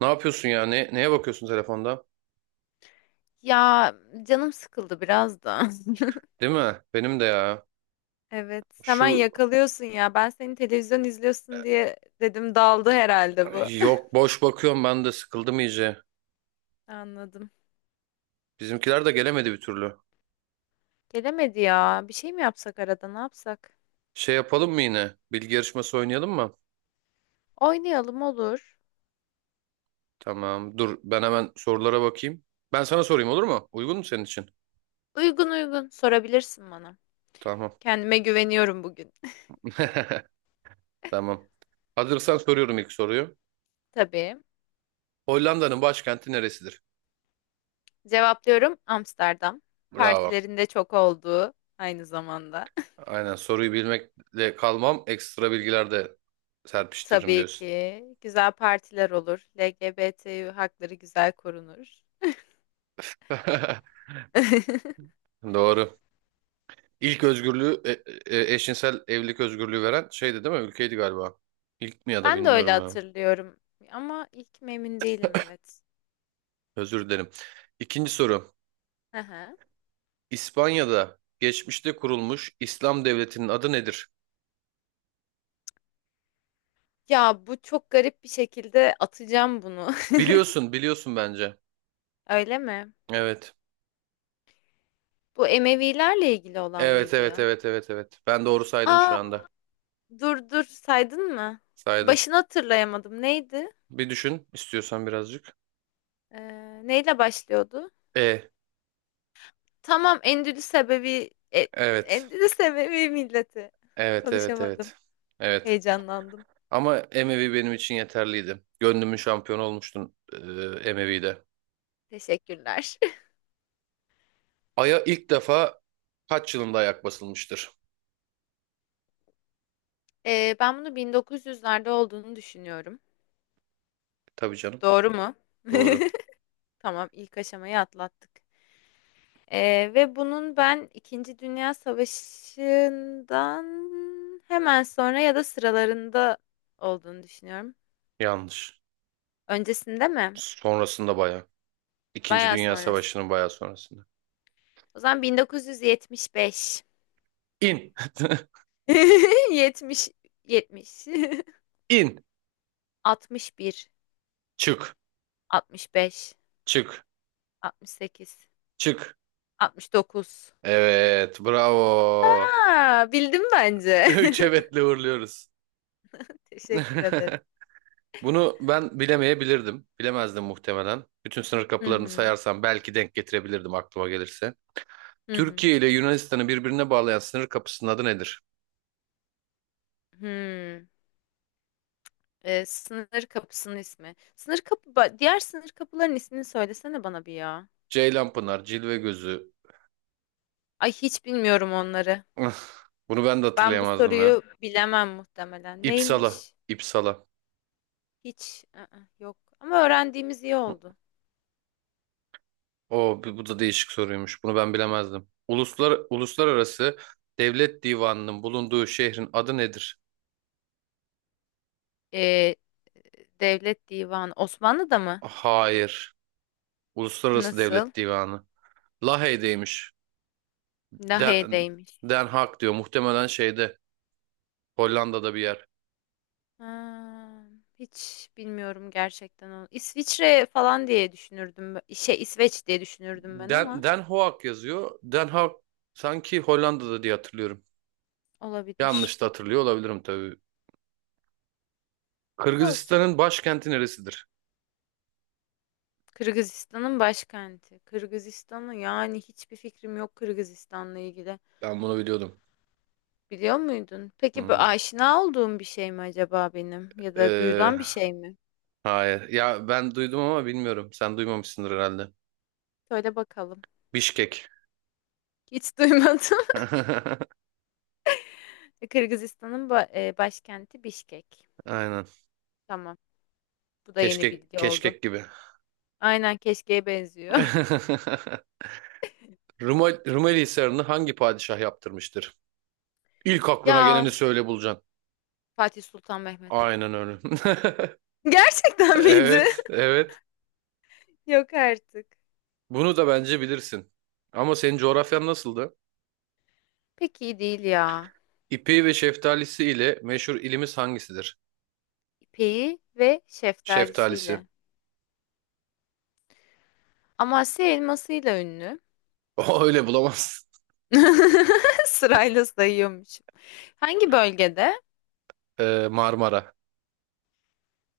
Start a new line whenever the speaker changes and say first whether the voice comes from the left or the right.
right: Ne yapıyorsun ya? Ne, neye bakıyorsun telefonda?
left: Ya canım sıkıldı biraz da.
right: Değil mi? Benim de ya.
left: Evet, hemen
right: Şu
left: yakalıyorsun ya. Ben seni televizyon izliyorsun diye dedim daldı herhalde bu.
right: yok boş bakıyorum ben de sıkıldım iyice.
left: Anladım.
right: Bizimkiler de gelemedi bir türlü.
left: Gelemedi ya. Bir şey mi yapsak arada? Ne yapsak?
right: Şey yapalım mı yine? Bilgi yarışması oynayalım mı?
left: Oynayalım olur.
right: Tamam. Dur ben hemen sorulara bakayım. Ben sana sorayım olur mu? Uygun mu senin için?
left: Uygun uygun sorabilirsin bana.
right: Tamam.
left: Kendime güveniyorum bugün.
right: Tamam. Hazırsan soruyorum ilk soruyu.
left: Tabii.
right: Hollanda'nın başkenti neresidir?
left: Cevaplıyorum Amsterdam.
right: Bravo.
left: Partilerinde çok olduğu aynı zamanda.
right: Aynen soruyu bilmekle kalmam ekstra bilgiler de serpiştiririm
left: Tabii
right: diyorsun.
left: ki güzel partiler olur. LGBT hakları güzel korunur.
right: Doğru. İlk özgürlüğü eşcinsel evlilik özgürlüğü veren şeydi değil mi? Ülkeydi galiba. İlk mi ya da
left: Ben de öyle
right: bilmiyorum ya.
left: hatırlıyorum ama ilk mi emin değilim evet.
right: Özür dilerim. İkinci soru.
left: Hı hı.
right: İspanya'da geçmişte kurulmuş İslam devletinin adı nedir?
left: Ya bu çok garip bir şekilde atacağım bunu.
right: Biliyorsun bence.
left: Öyle mi?
right: Evet.
left: Bu Emevilerle ilgili olan
right: Evet,
left: mıydı
right: evet,
left: ya?
right: evet, evet, evet. Ben doğru saydım şu
left: Aa
right: anda.
left: dur dur saydın mı?
right: Saydım.
left: Başını hatırlayamadım. Neydi?
right: Bir düşün istiyorsan birazcık.
left: Neyle başlıyordu?
right: E,
left: Tamam Endülüs sebebi
right: evet.
left: Endülüs Ebevi milleti.
right: Evet, evet,
left: Konuşamadım.
right: evet. Evet.
left: Heyecanlandım.
right: Ama Emevi benim için yeterliydi. Gönlümün şampiyonu olmuştun Emevi'de.
left: Teşekkürler.
right: Ay'a ilk defa kaç yılında ayak basılmıştır?
left: Ben bunu 1900'lerde olduğunu düşünüyorum.
right: Tabii canım.
left: Doğru mu?
right: Doğru.
left: Tamam, ilk aşamayı atlattık. Ve bunun ben İkinci Dünya Savaşı'ndan hemen sonra ya da sıralarında olduğunu düşünüyorum.
right: Yanlış.
left: Öncesinde mi?
right: Sonrasında bayağı. İkinci
left: Bayağı
right: Dünya
left: sonrası.
right: Savaşı'nın bayağı sonrasında.
left: O zaman 1975.
right: İn.
left: 70, 70,
right: İn.
left: 61,
right: Çık.
left: 65,
right: Çık.
left: 68,
right: Çık.
left: 69.
right: Evet. Bravo.
left: Aa, bildim bence.
right: Üç evetle uğurluyoruz.
left: Teşekkür ederim.
right: Bunu ben bilemeyebilirdim. Bilemezdim muhtemelen. Bütün sınır
left: Hı
right: kapılarını
left: hı,
right: sayarsam belki denk getirebilirdim aklıma gelirse.
left: hı hı.
right: Türkiye ile Yunanistan'ı birbirine bağlayan sınır kapısının adı nedir?
left: Hı. Sınır kapısının ismi. Diğer sınır kapıların ismini söylesene bana bir ya.
right: Ceylanpınar, Cilvegözü.
left: Ay hiç bilmiyorum onları.
right: Üf, bunu ben de
left: Ben bu
right: hatırlayamazdım ya.
left: soruyu bilemem muhtemelen.
right: İpsala.
left: Neymiş?
right: İpsala.
left: Hiç. I-ı, yok. Ama öğrendiğimiz iyi oldu.
right: O bu da değişik soruymuş. Bunu ben bilemezdim. Uluslararası Devlet Divanı'nın bulunduğu şehrin adı nedir?
left: Ee, Devlet Divanı. Osmanlı'da mı?
right: Hayır. Uluslararası
left: Nasıl?
right: Devlet Divanı. Lahey'deymiş. Den,
left: Lahey'deymiş.
right: Den Haag diyor. Muhtemelen şeyde. Hollanda'da bir yer.
left: Ha, hiç bilmiyorum gerçekten onu. İsviçre falan diye düşünürdüm. Şey İsveç diye düşünürdüm ben ama
right: Den Haag yazıyor. Den Haag sanki Hollanda'da diye hatırlıyorum.
left: olabilir.
right: Yanlış da hatırlıyor olabilirim tabii.
left: Olsun.
right: Kırgızistan'ın başkenti neresidir?
left: Kırgızistan'ın başkenti. Kırgızistan'ı yani hiçbir fikrim yok Kırgızistan'la ilgili.
right: Ben bunu biliyordum.
left: Biliyor muydun? Peki bu
right: Hmm.
left: aşina olduğum bir şey mi acaba benim? Ya da
right: Ee,
left: duyulan bir şey mi?
right: hayır. Ya ben duydum ama bilmiyorum. Sen duymamışsındır herhalde.
left: Söyle bakalım.
right: Bişkek.
left: Hiç duymadım. Kırgızistan'ın başkenti Bişkek.
right: Aynen.
left: Tamam. Bu da yeni
right: Keşkek,
left: bilgi oldu.
right: keşkek gibi.
left: Aynen keşkeye benziyor.
right: Rumeli Hisarı'nı hangi padişah yaptırmıştır? İlk aklına geleni
left: Ya
right: söyle bulacaksın.
left: Fatih Sultan Mehmet.
right: Aynen öyle.
left: Gerçekten miydi?
right: Evet, evet.
left: Yok artık.
right: Bunu da bence bilirsin. Ama senin coğrafyan nasıldı?
left: Pek iyi değil ya.
right: İpeği ve şeftalisi ile meşhur ilimiz hangisidir?
left: İpeği ve
right: Şeftalisi.
left: şeftalisiyle. Amasya elmasıyla ünlü.
right: O öyle bulamazsın.
left: Sırayla sayıyormuşum. Hangi bölgede?
right: Marmara.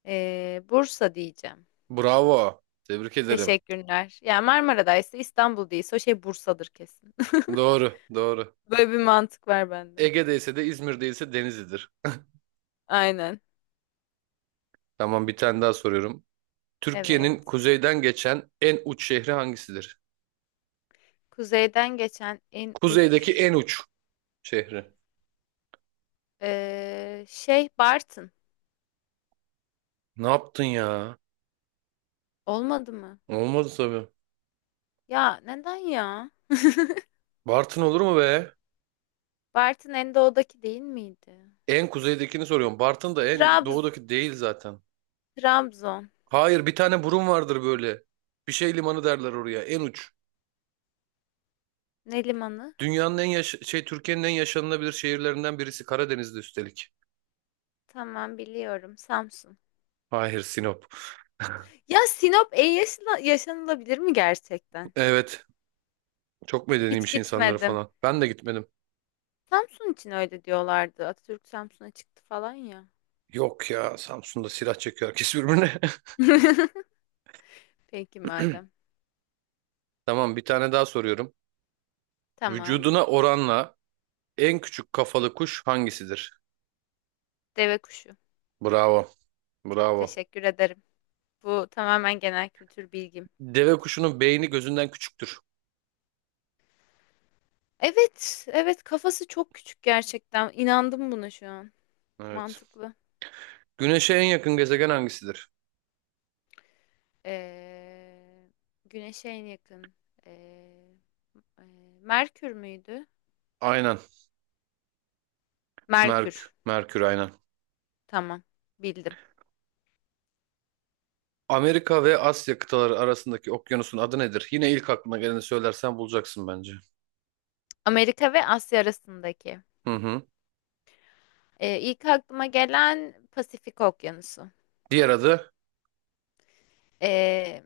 left: Bursa diyeceğim.
right: Bravo. Tebrik ederim.
left: Teşekkürler. Yani Marmara'daysa İstanbul değilse o şey Bursa'dır kesin.
right: Doğru, doğru.
left: Böyle bir mantık var bende.
right: Ege'deyse de İzmir'deyse Denizli'dir.
left: Aynen.
right: Tamam, bir tane daha soruyorum. Türkiye'nin
left: Evet.
right: kuzeyden geçen en uç şehri hangisidir?
left: Kuzeyden geçen en
right: Kuzeydeki
left: uç
right: en uç şehri.
left: şey Bartın.
right: Ne yaptın ya?
left: Olmadı mı?
right: Olmaz tabii.
left: Ya neden ya?
right: Bartın olur mu be?
left: Bartın en doğudaki değil miydi?
right: En kuzeydekini soruyorum. Bartın da en
left: Trabz
right: doğudaki değil zaten.
left: Trabzon.
right: Hayır, bir tane burun vardır böyle. Bir şey limanı derler oraya. En uç.
left: Ne limanı?
right: Dünyanın en yaş şey, Türkiye'nin en yaşanılabilir şehirlerinden birisi. Karadeniz'de üstelik.
left: Tamam biliyorum. Samsun.
right: Hayır, Sinop.
left: Ya Sinop en yaşanılabilir mi gerçekten?
right: Evet. Çok
left: Hiç
right: medeniymiş insanları
left: gitmedim.
right: falan. Ben de gitmedim.
left: Samsun için öyle diyorlardı. Atatürk Samsun'a çıktı falan ya.
right: Yok ya, Samsun'da silah çekiyor herkes birbirine.
left: Peki madem.
right: Tamam, bir tane daha soruyorum.
left: Tamam.
right: Vücuduna oranla en küçük kafalı kuş hangisidir?
left: Deve kuşu.
right: Bravo. Bravo.
left: Teşekkür ederim. Bu tamamen genel kültür bilgim.
right: Deve kuşunun beyni gözünden küçüktür.
left: Evet, evet kafası çok küçük gerçekten. İnandım buna şu an.
right: Evet.
left: Mantıklı.
right: Güneşe en yakın gezegen hangisidir?
left: Ee, güneşe en yakın. Ee, e, Merkür müydü?
right: Aynen.
left: Merkür.
right: Merkür aynen.
left: Tamam. Bildim.
right: Amerika ve Asya kıtaları arasındaki okyanusun adı nedir? Yine ilk aklına geleni söylersen bulacaksın bence.
left: Amerika ve Asya arasındaki.
right: Hı hı.
left: İlk aklıma gelen Pasifik Okyanusu.
right: Diğer adı?
left: Ee,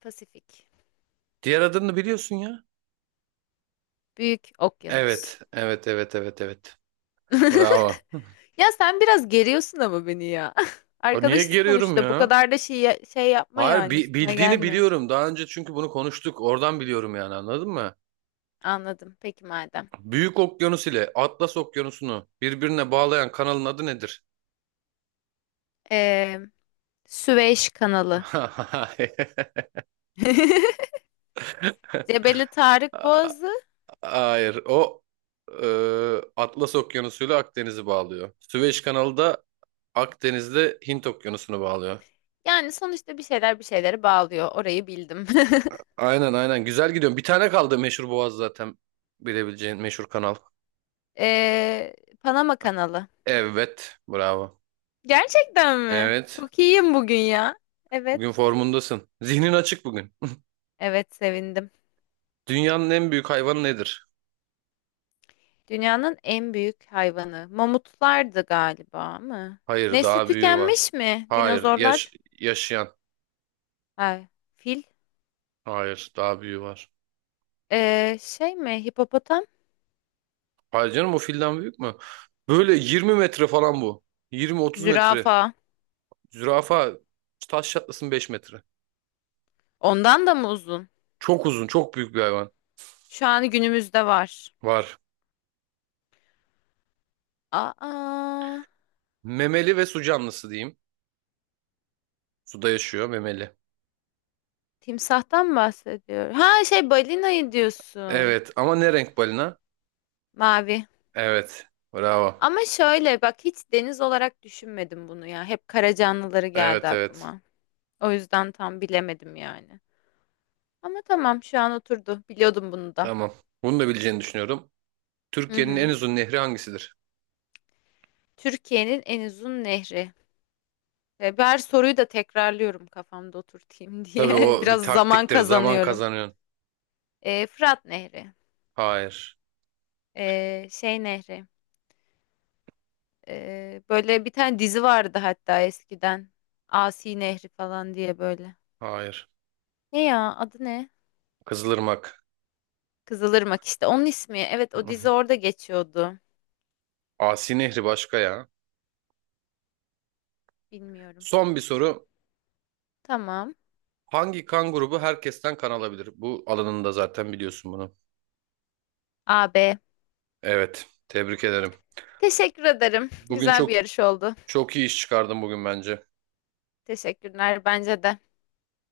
left: Pasifik.
right: Diğer adını biliyorsun ya.
left: Büyük Okyanus.
right: Evet. Evet, evet, evet, evet. Bravo.
left: Ya sen biraz geriyorsun ama beni ya.
right: O niye
left: Arkadaşız
right: geriyorum
left: sonuçta. Bu
right: ya?
left: kadar da şey yapma
right: Hayır,
left: yani üstüme
right: bildiğini
left: gelme.
right: biliyorum. Daha önce çünkü bunu konuştuk. Oradan biliyorum, yani anladın mı?
left: Anladım. Peki madem.
right: Büyük Okyanus ile Atlas Okyanusu'nu birbirine bağlayan kanalın adı nedir?
left: Ee, Süveyş Kanalı.
right: Hayır.
left: Cebeli Tarık Boğazı.
right: Hayır. O e, Atlas Okyanusu ile Akdeniz'i bağlıyor. Süveyş Kanalı da Akdeniz'de Hint Okyanusu'nu bağlıyor.
left: Yani sonuçta bir şeyler bir şeyleri bağlıyor. Orayı bildim.
right: Aynen aynen. Güzel gidiyorum. Bir tane kaldı meşhur boğaz zaten. Bilebileceğin meşhur kanal.
left: Ee, Panama Kanalı.
right: Evet. Bravo.
left: Gerçekten mi?
right: Evet.
left: Çok iyiyim bugün ya. Evet.
right: Bugün formundasın. Zihnin açık bugün.
left: Evet sevindim.
right: Dünyanın en büyük hayvanı nedir?
left: Dünyanın en büyük hayvanı. Mamutlardı galiba mı?
right: Hayır,
left: Nesli
right: daha büyüğü var.
left: tükenmiş mi?
right: Hayır,
left: Dinozorlar.
right: yaşayan.
left: Ay, fil.
right: Hayır, daha büyüğü var.
left: Şey mi? Hipopotam.
right: Hayır canım, o filden büyük mü? Böyle 20 metre falan bu. 20-30 metre.
left: Zürafa.
right: Zürafa taş çatlasın 5 metre.
left: Ondan da mı uzun?
right: Çok uzun, çok büyük bir hayvan.
left: Şu an günümüzde var.
right: Var.
left: Aa,
right: Memeli ve su canlısı diyeyim. Suda yaşıyor, memeli.
left: timsahtan bahsediyor. Ha şey balinayı diyorsun.
right: Evet ama ne renk balina?
left: Mavi.
right: Evet. Bravo.
left: Ama şöyle bak hiç deniz olarak düşünmedim bunu ya. Hep kara canlıları geldi
right: Evet, evet.
left: aklıma. O yüzden tam bilemedim yani. Ama tamam şu an oturdu. Biliyordum bunu da.
right: Tamam. Bunu da bileceğini düşünüyorum.
left: Hı
right: Türkiye'nin en
left: hı.
right: uzun nehri hangisidir?
left: Türkiye'nin en uzun nehri. Ve ben her soruyu da tekrarlıyorum kafamda oturtayım
right: Tabii
left: diye.
right: o bir
left: Biraz zaman
right: taktiktir. Zaman
left: kazanıyorum.
right: kazanıyorsun.
left: Fırat Nehri.
right: Hayır.
left: Şey Nehri. Böyle bir tane dizi vardı hatta eskiden. Asi Nehri falan diye böyle.
right: Hayır.
left: Ne ya adı ne?
right: Kızılırmak.
left: Kızılırmak işte. Onun ismi. Evet o dizi orada geçiyordu.
right: Asi Nehri başka ya.
left: Bilmiyorum.
right: Son bir soru.
left: Tamam.
right: Hangi kan grubu herkesten kan alabilir? Bu alanında zaten biliyorsun bunu.
left: AB.
right: Evet. Tebrik ederim.
left: Teşekkür ederim.
right: Bugün
left: Güzel bir
right: çok
left: yarış oldu.
right: çok iyi iş çıkardın bugün bence.
left: Teşekkürler bence de.